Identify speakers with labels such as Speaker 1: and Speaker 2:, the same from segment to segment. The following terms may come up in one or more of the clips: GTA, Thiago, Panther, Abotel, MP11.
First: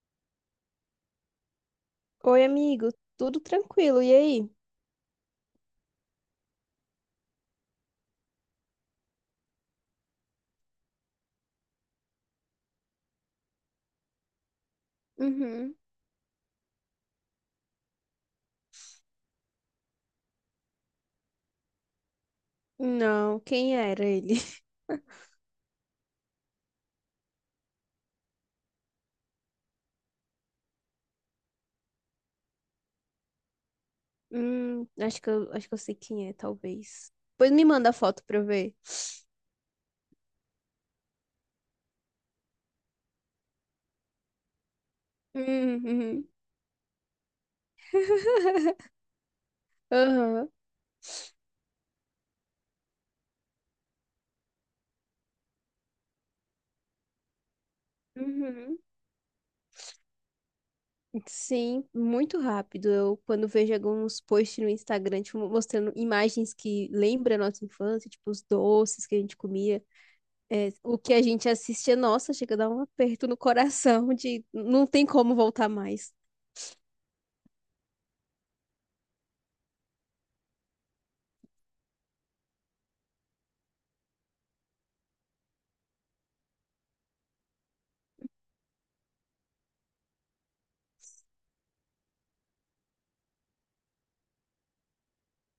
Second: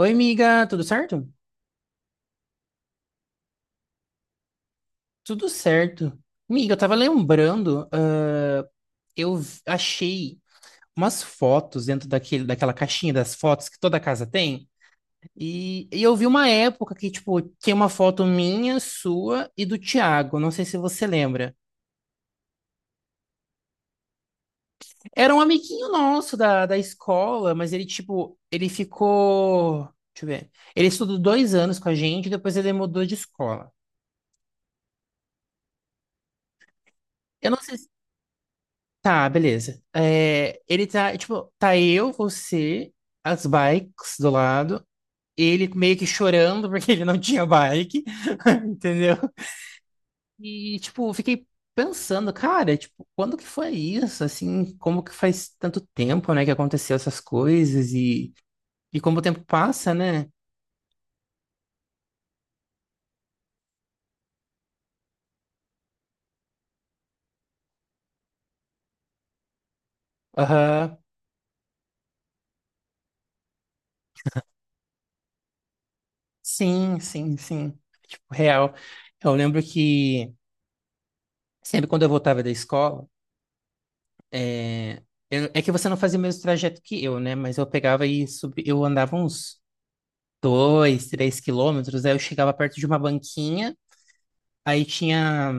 Speaker 1: Oi, amiga, tudo certo?
Speaker 2: Oi, amigo, tudo tranquilo, e aí?
Speaker 1: Tudo certo. Amiga, eu tava lembrando, achei umas fotos dentro daquela caixinha das fotos que toda casa tem,
Speaker 2: Uhum.
Speaker 1: e eu vi uma época que, tipo, tinha uma foto minha, sua e do Thiago, não sei se você lembra.
Speaker 2: Não, quem era ele?
Speaker 1: Era um amiguinho nosso da escola, mas ele, tipo, ele ficou. Deixa eu ver. Ele estudou 2 anos com a gente, depois ele mudou de escola.
Speaker 2: Acho que eu sei quem é, talvez.
Speaker 1: Eu
Speaker 2: Pois
Speaker 1: não
Speaker 2: me
Speaker 1: sei.
Speaker 2: manda a foto pra eu ver.
Speaker 1: Tá, beleza. É, ele tá, tipo, tá eu, você, as bikes do lado, ele meio que
Speaker 2: Uhum.
Speaker 1: chorando porque ele não tinha bike, entendeu?
Speaker 2: Aham.
Speaker 1: E, tipo, fiquei pensando, cara, tipo, quando que foi isso? Assim, como que faz tanto tempo, né, que aconteceu essas coisas e,
Speaker 2: Uhum.
Speaker 1: e como o tempo passa, né?
Speaker 2: Sim, muito rápido. Eu, quando vejo alguns posts no Instagram, tipo, mostrando imagens que lembram a nossa infância, tipo, os doces que a gente comia, é,
Speaker 1: Aham,
Speaker 2: o que a gente assistia, nossa, chega a dar um aperto no coração de não tem como voltar mais.
Speaker 1: sim, sim, sim. Tipo, real. Eu lembro que sempre quando eu voltava da escola, é, é que você não fazia o mesmo trajeto que eu, né? Mas eu pegava e subi, eu andava uns 2, 3 quilômetros, aí eu chegava perto de uma banquinha, aí tinha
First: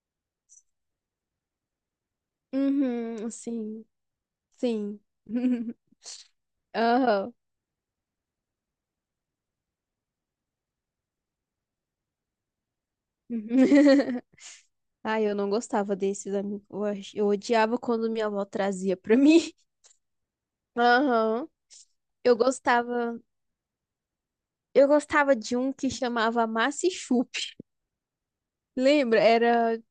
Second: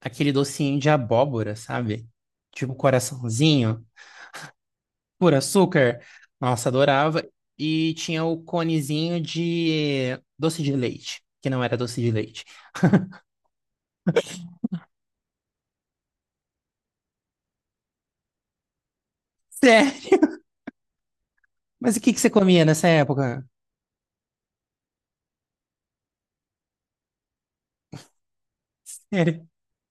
Speaker 1: aquele docinho de abóbora, sabe? Tipo
Speaker 2: Uhum. Sim.
Speaker 1: coraçãozinho,
Speaker 2: Sim.
Speaker 1: por açúcar. Nossa, adorava.
Speaker 2: Aham.
Speaker 1: E tinha o conezinho de doce de leite, que não era doce de leite.
Speaker 2: Ai, eu não gostava desses amigos. Eu odiava quando minha avó trazia pra mim.
Speaker 1: Sério?
Speaker 2: Aham.
Speaker 1: Mas o que que você
Speaker 2: Eu
Speaker 1: comia nessa
Speaker 2: gostava,
Speaker 1: época?
Speaker 2: eu gostava de um que chamava Massa e Chup. Lembra?
Speaker 1: Sério?
Speaker 2: Era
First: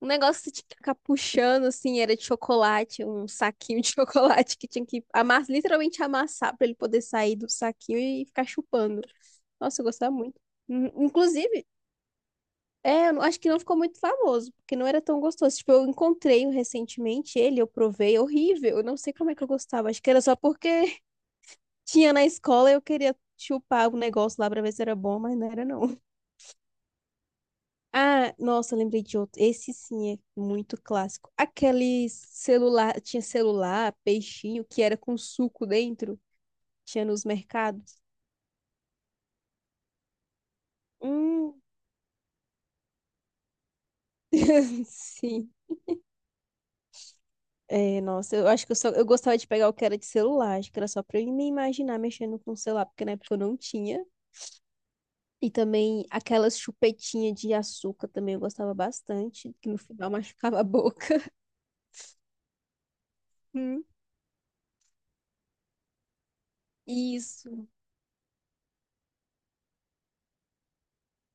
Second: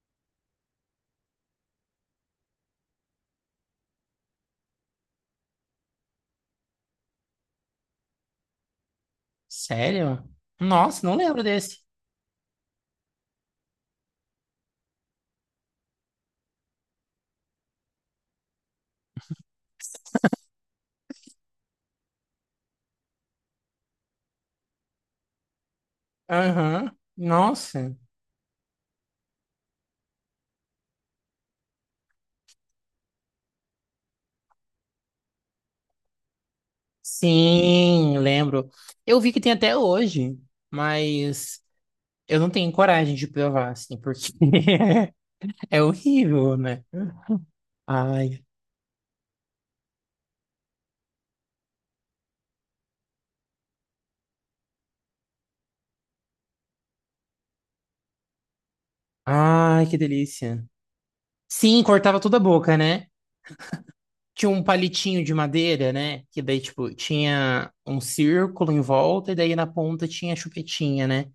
Speaker 2: um negócio que você tinha que ficar puxando assim, era de chocolate, um saquinho de chocolate que tinha que amassar, literalmente amassar pra ele poder sair do saquinho e ficar chupando. Nossa, eu gostava
Speaker 1: Sério?
Speaker 2: muito.
Speaker 1: Nossa, não lembro
Speaker 2: Inclusive,
Speaker 1: desse.
Speaker 2: é, eu não- acho que não ficou muito famoso, porque não era tão gostoso. Tipo, eu encontrei um recentemente ele, eu provei, é horrível. Eu não sei como é que eu gostava. Acho que era só porque tinha na escola e eu queria chupar o negócio lá pra ver se era bom, mas não era não.
Speaker 1: Aham. Nossa.
Speaker 2: Ah, nossa, lembrei de outro. Esse sim é muito clássico. Aquele celular, tinha celular, peixinho, que era com suco dentro, tinha nos mercados.
Speaker 1: Sim, lembro. Eu vi que tem até hoje, mas
Speaker 2: Hum,
Speaker 1: eu não tenho coragem de provar, assim, porque
Speaker 2: sim.
Speaker 1: é horrível, né?
Speaker 2: É, nossa,
Speaker 1: Ai,
Speaker 2: eu acho que eu gostava de pegar o que era de celular, acho que era só pra eu me imaginar mexendo com o celular, porque na época eu não tinha. E também aquelas chupetinhas de açúcar também eu gostava bastante, que no
Speaker 1: ai, que
Speaker 2: final machucava
Speaker 1: delícia.
Speaker 2: a boca.
Speaker 1: Sim, cortava toda a boca, né?
Speaker 2: Hum.
Speaker 1: Tinha um palitinho de madeira, né? Que daí, tipo,
Speaker 2: Isso.
Speaker 1: tinha um círculo em volta e daí na ponta tinha a chupetinha, né?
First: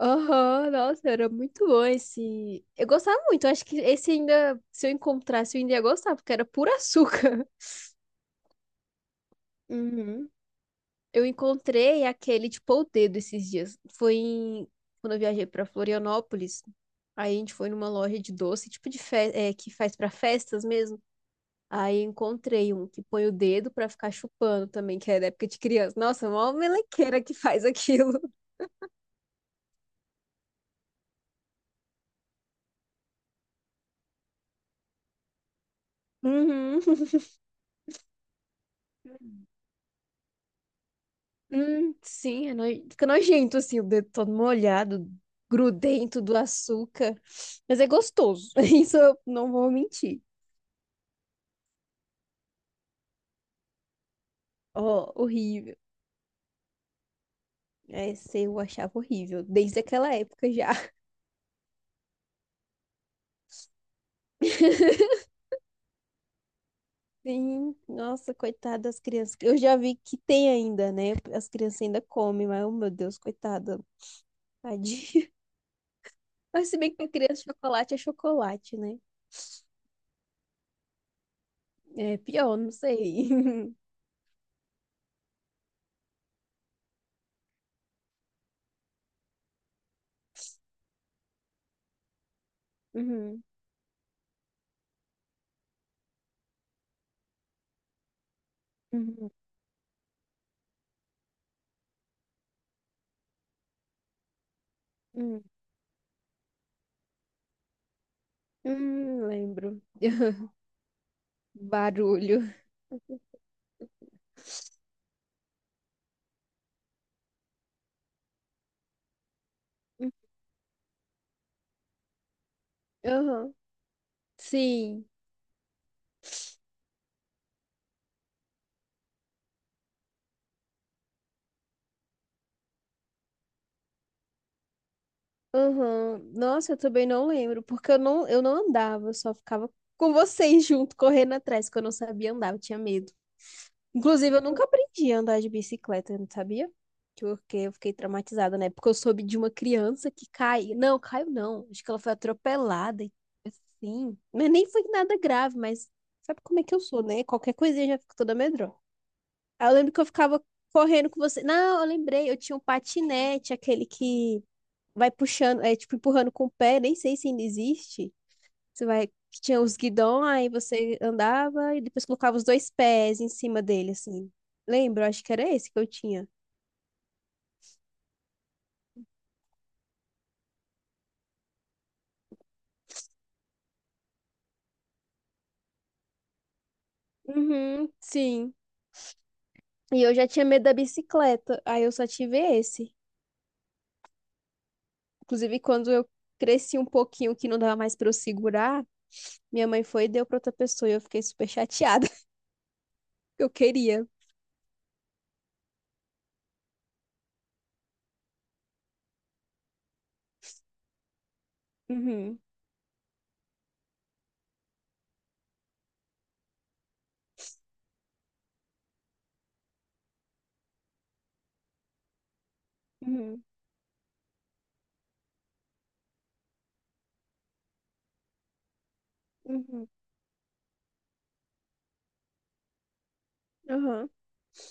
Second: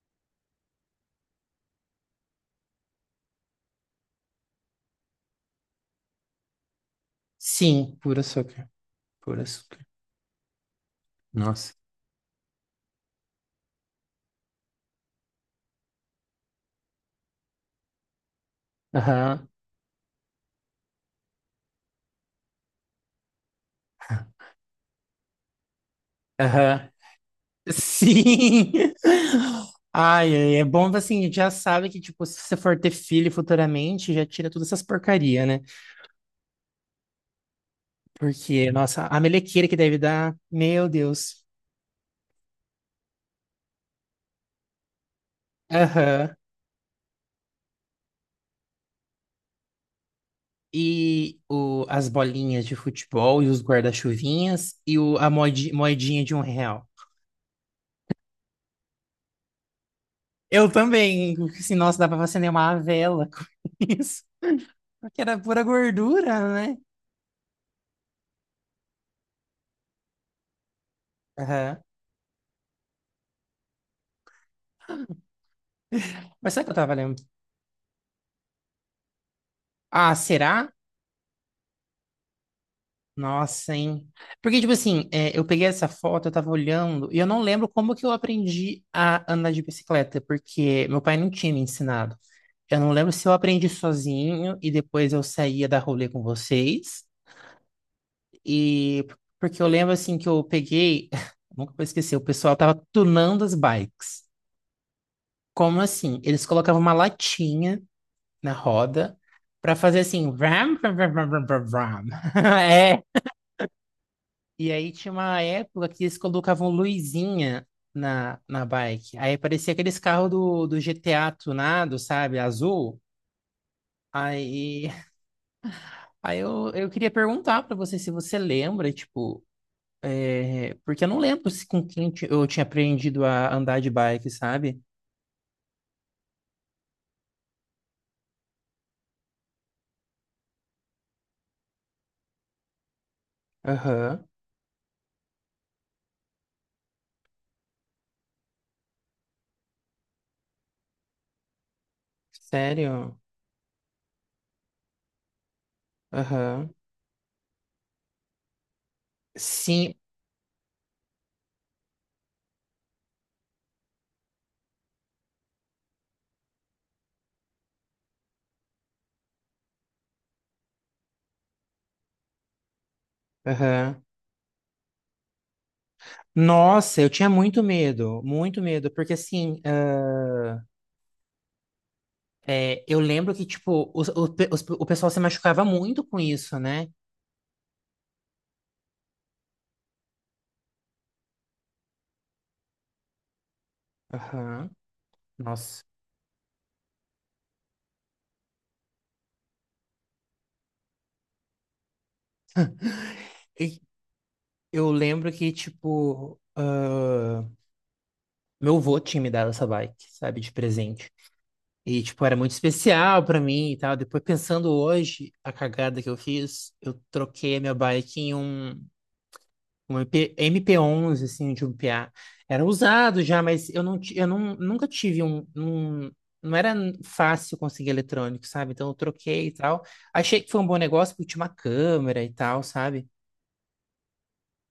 Speaker 2: Aham, nossa, era muito bom esse. Eu gostava muito, eu acho que esse ainda, se eu encontrasse, eu ainda ia gostar, porque era puro açúcar.
Speaker 1: Sim, puro açúcar, puro açúcar.
Speaker 2: Uhum. Eu
Speaker 1: Nossa.
Speaker 2: encontrei aquele, tipo, o dedo esses dias. Quando eu viajei pra Florianópolis. Aí a gente foi numa loja de doce,
Speaker 1: Aham,
Speaker 2: é, que faz pra festas mesmo. Aí encontrei um que põe o dedo pra ficar chupando também, que é da época de criança. Nossa, mó
Speaker 1: aham.
Speaker 2: melequeira que faz aquilo.
Speaker 1: Sim! Ai, ai, é bom assim, a gente já sabe que, tipo, se você for ter filho futuramente, já tira todas essas porcaria, né?
Speaker 2: Uhum.
Speaker 1: Porque, nossa, a melequeira que deve dar, meu Deus.
Speaker 2: Sim, fica nojento assim, o dedo todo molhado, grudento
Speaker 1: Aham.
Speaker 2: do açúcar. Mas é gostoso. Isso eu não vou mentir.
Speaker 1: E as bolinhas de futebol e os guarda-chuvinhas e
Speaker 2: Ó,
Speaker 1: o, a moedi-
Speaker 2: horrível.
Speaker 1: moedinha de 1 real.
Speaker 2: Esse eu achava horrível, desde aquela época
Speaker 1: Eu
Speaker 2: já.
Speaker 1: também, assim, nossa, dá pra você uma vela com isso. Porque era pura gordura, né?
Speaker 2: Sim, nossa, coitada das crianças. Eu já vi que tem ainda, né? As
Speaker 1: Aham.
Speaker 2: crianças ainda comem, mas, oh, meu Deus, coitada, tadinha.
Speaker 1: Mas sabe o
Speaker 2: Mas
Speaker 1: que eu
Speaker 2: se bem
Speaker 1: tava
Speaker 2: que pra
Speaker 1: lembrando?
Speaker 2: criança chocolate é chocolate, né?
Speaker 1: Ah, será?
Speaker 2: É pior, não sei.
Speaker 1: Nossa, hein? Porque, tipo assim, é, eu peguei essa foto, eu tava olhando, e eu não lembro como que eu aprendi a andar de bicicleta, porque meu pai não tinha me ensinado. Eu não lembro se eu
Speaker 2: Uhum,
Speaker 1: aprendi sozinho e depois eu saía da rolê com vocês. E
Speaker 2: uhum,
Speaker 1: porque eu lembro assim que eu peguei, nunca vou esquecer, o pessoal tava tunando as bikes.
Speaker 2: uhum.
Speaker 1: Como assim? Eles colocavam uma latinha na roda pra
Speaker 2: Lembro.
Speaker 1: fazer assim, vram, vram, vram, vram, vram, vram.
Speaker 2: Barulho.
Speaker 1: É. E aí tinha uma época que eles colocavam luzinha na bike. Aí parecia aqueles carros do GTA tunado, sabe? Azul.
Speaker 2: Uhum.
Speaker 1: Aí,
Speaker 2: Sim.
Speaker 1: aí, eu queria perguntar pra você se você lembra, tipo, é, porque eu não lembro se com quem eu tinha aprendido a andar de bike, sabe?
Speaker 2: Aham. Nossa, eu também não lembro, porque eu não andava, eu só ficava com vocês junto, correndo atrás, porque eu não sabia andar, eu tinha medo.
Speaker 1: Aham.
Speaker 2: Inclusive, eu nunca aprendi a andar de bicicleta, não sabia? Porque eu fiquei traumatizada, né? Porque eu soube de uma criança que cai. Não, caiu não. Acho que ela foi atropelada e
Speaker 1: Sério?
Speaker 2: assim. Mas nem foi nada grave, mas sabe como é que
Speaker 1: Aham.
Speaker 2: eu sou, né? Qualquer coisinha eu já fico toda medrosa. Aí eu lembro
Speaker 1: Sim.
Speaker 2: que eu ficava correndo com você. Não, eu lembrei, eu tinha um patinete, aquele que vai puxando, é tipo empurrando com o pé, nem sei se ainda existe. Você vai, que tinha os guidões, aí você andava e depois colocava os dois pés em cima dele,
Speaker 1: Aham.
Speaker 2: assim. Lembro, acho que era esse que eu tinha.
Speaker 1: Nossa, eu tinha muito medo, porque assim. É, eu lembro que, tipo, os- o, pe- os- o pessoal se machucava muito com isso, né?
Speaker 2: Uhum, sim. E eu já tinha medo da bicicleta, aí eu só tive esse.
Speaker 1: Aham.
Speaker 2: Inclusive,
Speaker 1: Nossa.
Speaker 2: quando eu cresci um pouquinho, que não dava mais pra eu segurar, minha mãe foi e deu pra outra pessoa, e eu fiquei super chateada, porque eu
Speaker 1: E
Speaker 2: queria.
Speaker 1: eu lembro que, tipo, meu avô tinha me dado essa bike, sabe, de presente. E, tipo, era
Speaker 2: Uhum,
Speaker 1: muito especial pra mim e tal. Depois, pensando hoje, a cagada que eu fiz, eu troquei a minha bike em um. Um MP, MP11, assim, de um p a Era usado já,
Speaker 2: uhum,
Speaker 1: mas eu, não, eu não, nunca tive um. Não era fácil conseguir eletrônico, sabe? Então eu troquei e tal.
Speaker 2: uhum,
Speaker 1: Achei que foi um bom negócio porque tinha uma câmera e tal, sabe?
Speaker 2: aham.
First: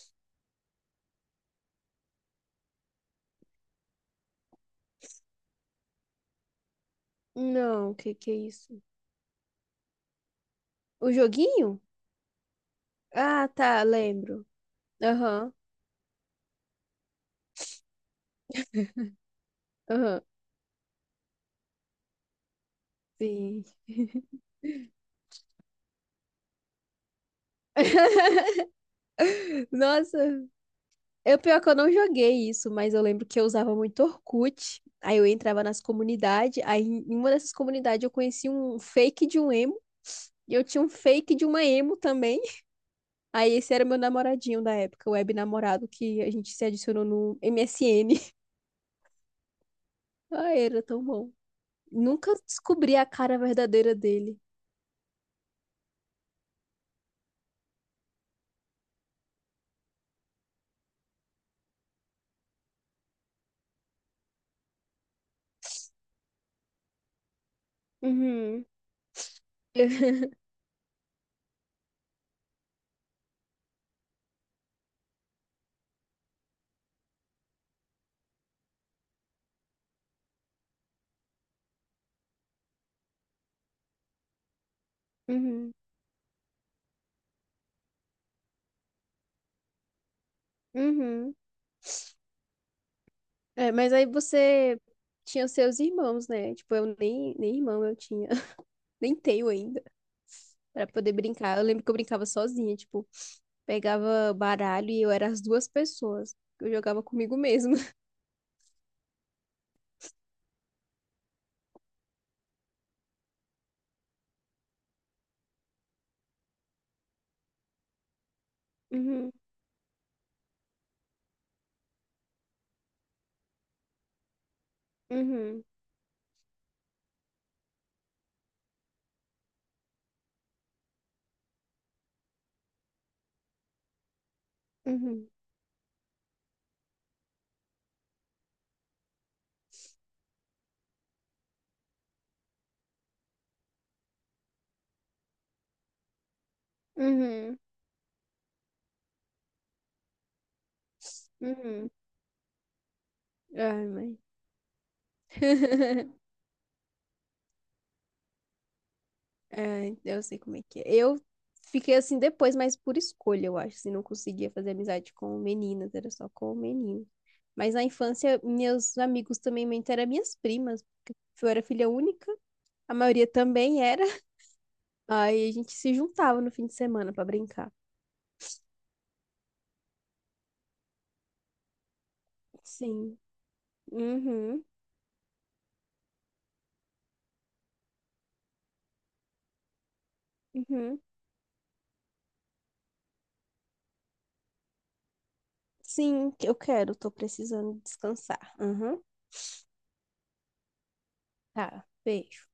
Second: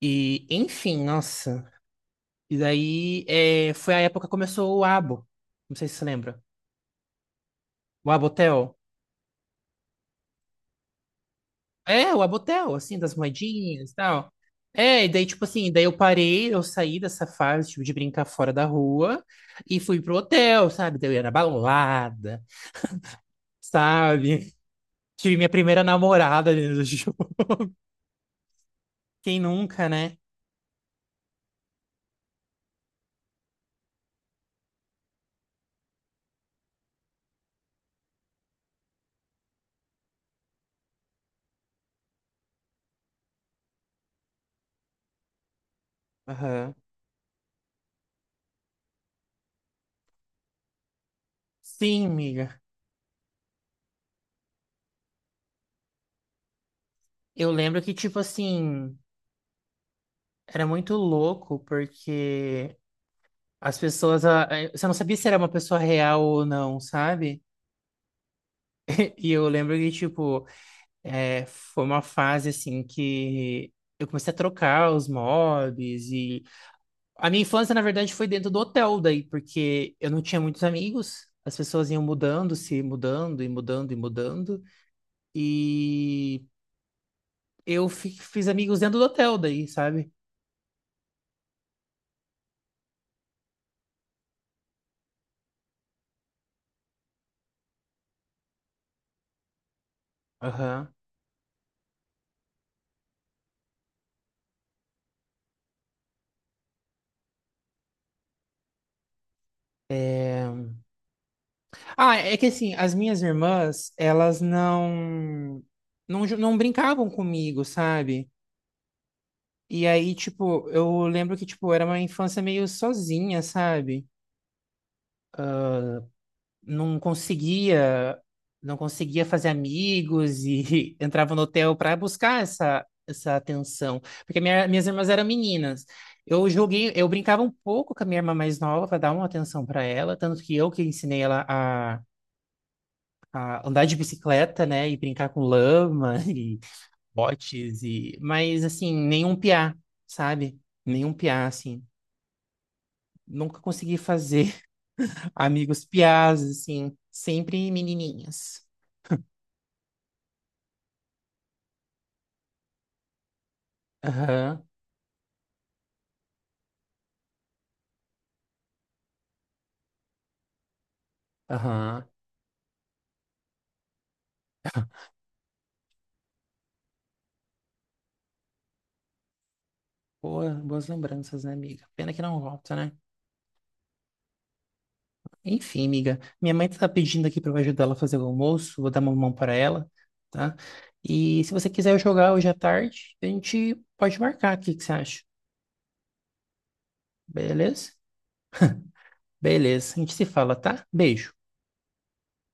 Speaker 1: E, enfim, nossa. E daí foi a época que começou o Abo. Não sei se você lembra.
Speaker 2: Não, o
Speaker 1: O
Speaker 2: que que é
Speaker 1: Abotel.
Speaker 2: isso? O joguinho?
Speaker 1: É, o Abotel, assim, das
Speaker 2: Ah, tá,
Speaker 1: moedinhas e tal.
Speaker 2: lembro.
Speaker 1: É, e daí, tipo
Speaker 2: Aham,
Speaker 1: assim, daí eu parei, eu saí dessa fase, tipo, de brincar fora da rua e fui pro
Speaker 2: aham,
Speaker 1: hotel, sabe? Daí eu ia na balada,
Speaker 2: sim.
Speaker 1: sabe? Tive minha primeira namorada dentro do jogo. Quem nunca, né?
Speaker 2: Nossa, eu pior que eu não joguei isso, mas eu lembro que eu usava muito Orkut. Aí eu entrava nas comunidades, aí em uma dessas comunidades eu conheci um fake de um emo, e eu tinha um fake de uma emo também. Aí esse era meu namoradinho da época, o web namorado que a gente se
Speaker 1: Aham.
Speaker 2: adicionou no MSN. Ai, era tão bom.
Speaker 1: Sim,
Speaker 2: Nunca
Speaker 1: amiga.
Speaker 2: descobri a cara verdadeira dele.
Speaker 1: Eu lembro que, tipo assim, era muito louco, porque as pessoas. Você não sabia se era uma pessoa real ou não, sabe?
Speaker 2: Uhum,
Speaker 1: E eu lembro que, tipo. É, foi uma fase assim que eu comecei a trocar os mobs e a minha infância na verdade foi dentro do hotel daí, porque eu não tinha muitos amigos, as pessoas iam mudando, se mudando e mudando e mudando
Speaker 2: uhum,
Speaker 1: e eu fiz amigos dentro do hotel daí, sabe?
Speaker 2: uhum. É, mas aí você tinha os seus irmãos, né? Tipo, eu nem, nem irmão eu tinha. Nem tenho ainda, pra
Speaker 1: Aham.
Speaker 2: poder brincar. Eu lembro que eu brincava sozinha, tipo, pegava baralho e eu era as duas pessoas. Eu jogava comigo mesma.
Speaker 1: Ah, é que assim, as minhas irmãs, elas não brincavam comigo, sabe?
Speaker 2: Uhum,
Speaker 1: E aí, tipo, eu lembro que, tipo, era uma infância meio sozinha, sabe?
Speaker 2: uhum,
Speaker 1: não conseguia, não conseguia fazer amigos e entrava no hotel para buscar essa atenção, porque minhas irmãs eram
Speaker 2: uhum,
Speaker 1: meninas. Eu joguei, eu brincava um pouco com a minha irmã mais nova para dar uma atenção para ela, tanto que eu que ensinei ela a andar de bicicleta, né, e brincar com lama e
Speaker 2: uhum,
Speaker 1: botes e, mas assim, nenhum piá, sabe? Nenhum piá assim.
Speaker 2: uhum.
Speaker 1: Nunca
Speaker 2: Ai,
Speaker 1: consegui
Speaker 2: mãe.
Speaker 1: fazer amigos piás assim, sempre menininhas.
Speaker 2: É, eu sei como é que é. Eu fiquei assim depois, mas por escolha, eu acho. Assim, não conseguia
Speaker 1: Aham.
Speaker 2: fazer amizade com meninas, era só com meninos. Mas na infância, meus amigos também muito eram minhas primas. Eu era filha
Speaker 1: Aham.
Speaker 2: única, a maioria também era. Aí a gente se juntava no fim de semana pra brincar.
Speaker 1: Boas lembranças, né, amiga? Pena que não volta, né?
Speaker 2: Sim. Uhum.
Speaker 1: Enfim, amiga, minha mãe tá pedindo aqui pra eu ajudar ela a fazer o almoço, vou dar uma mão para ela, tá?
Speaker 2: Uhum.
Speaker 1: E se você quiser jogar hoje à tarde, a gente pode marcar aqui, o que você acha?
Speaker 2: Sim, eu quero, tô precisando
Speaker 1: Beleza?
Speaker 2: descansar. Uhum.
Speaker 1: Beleza, a gente se fala, tá? Beijo.
Speaker 2: Tá, beijo.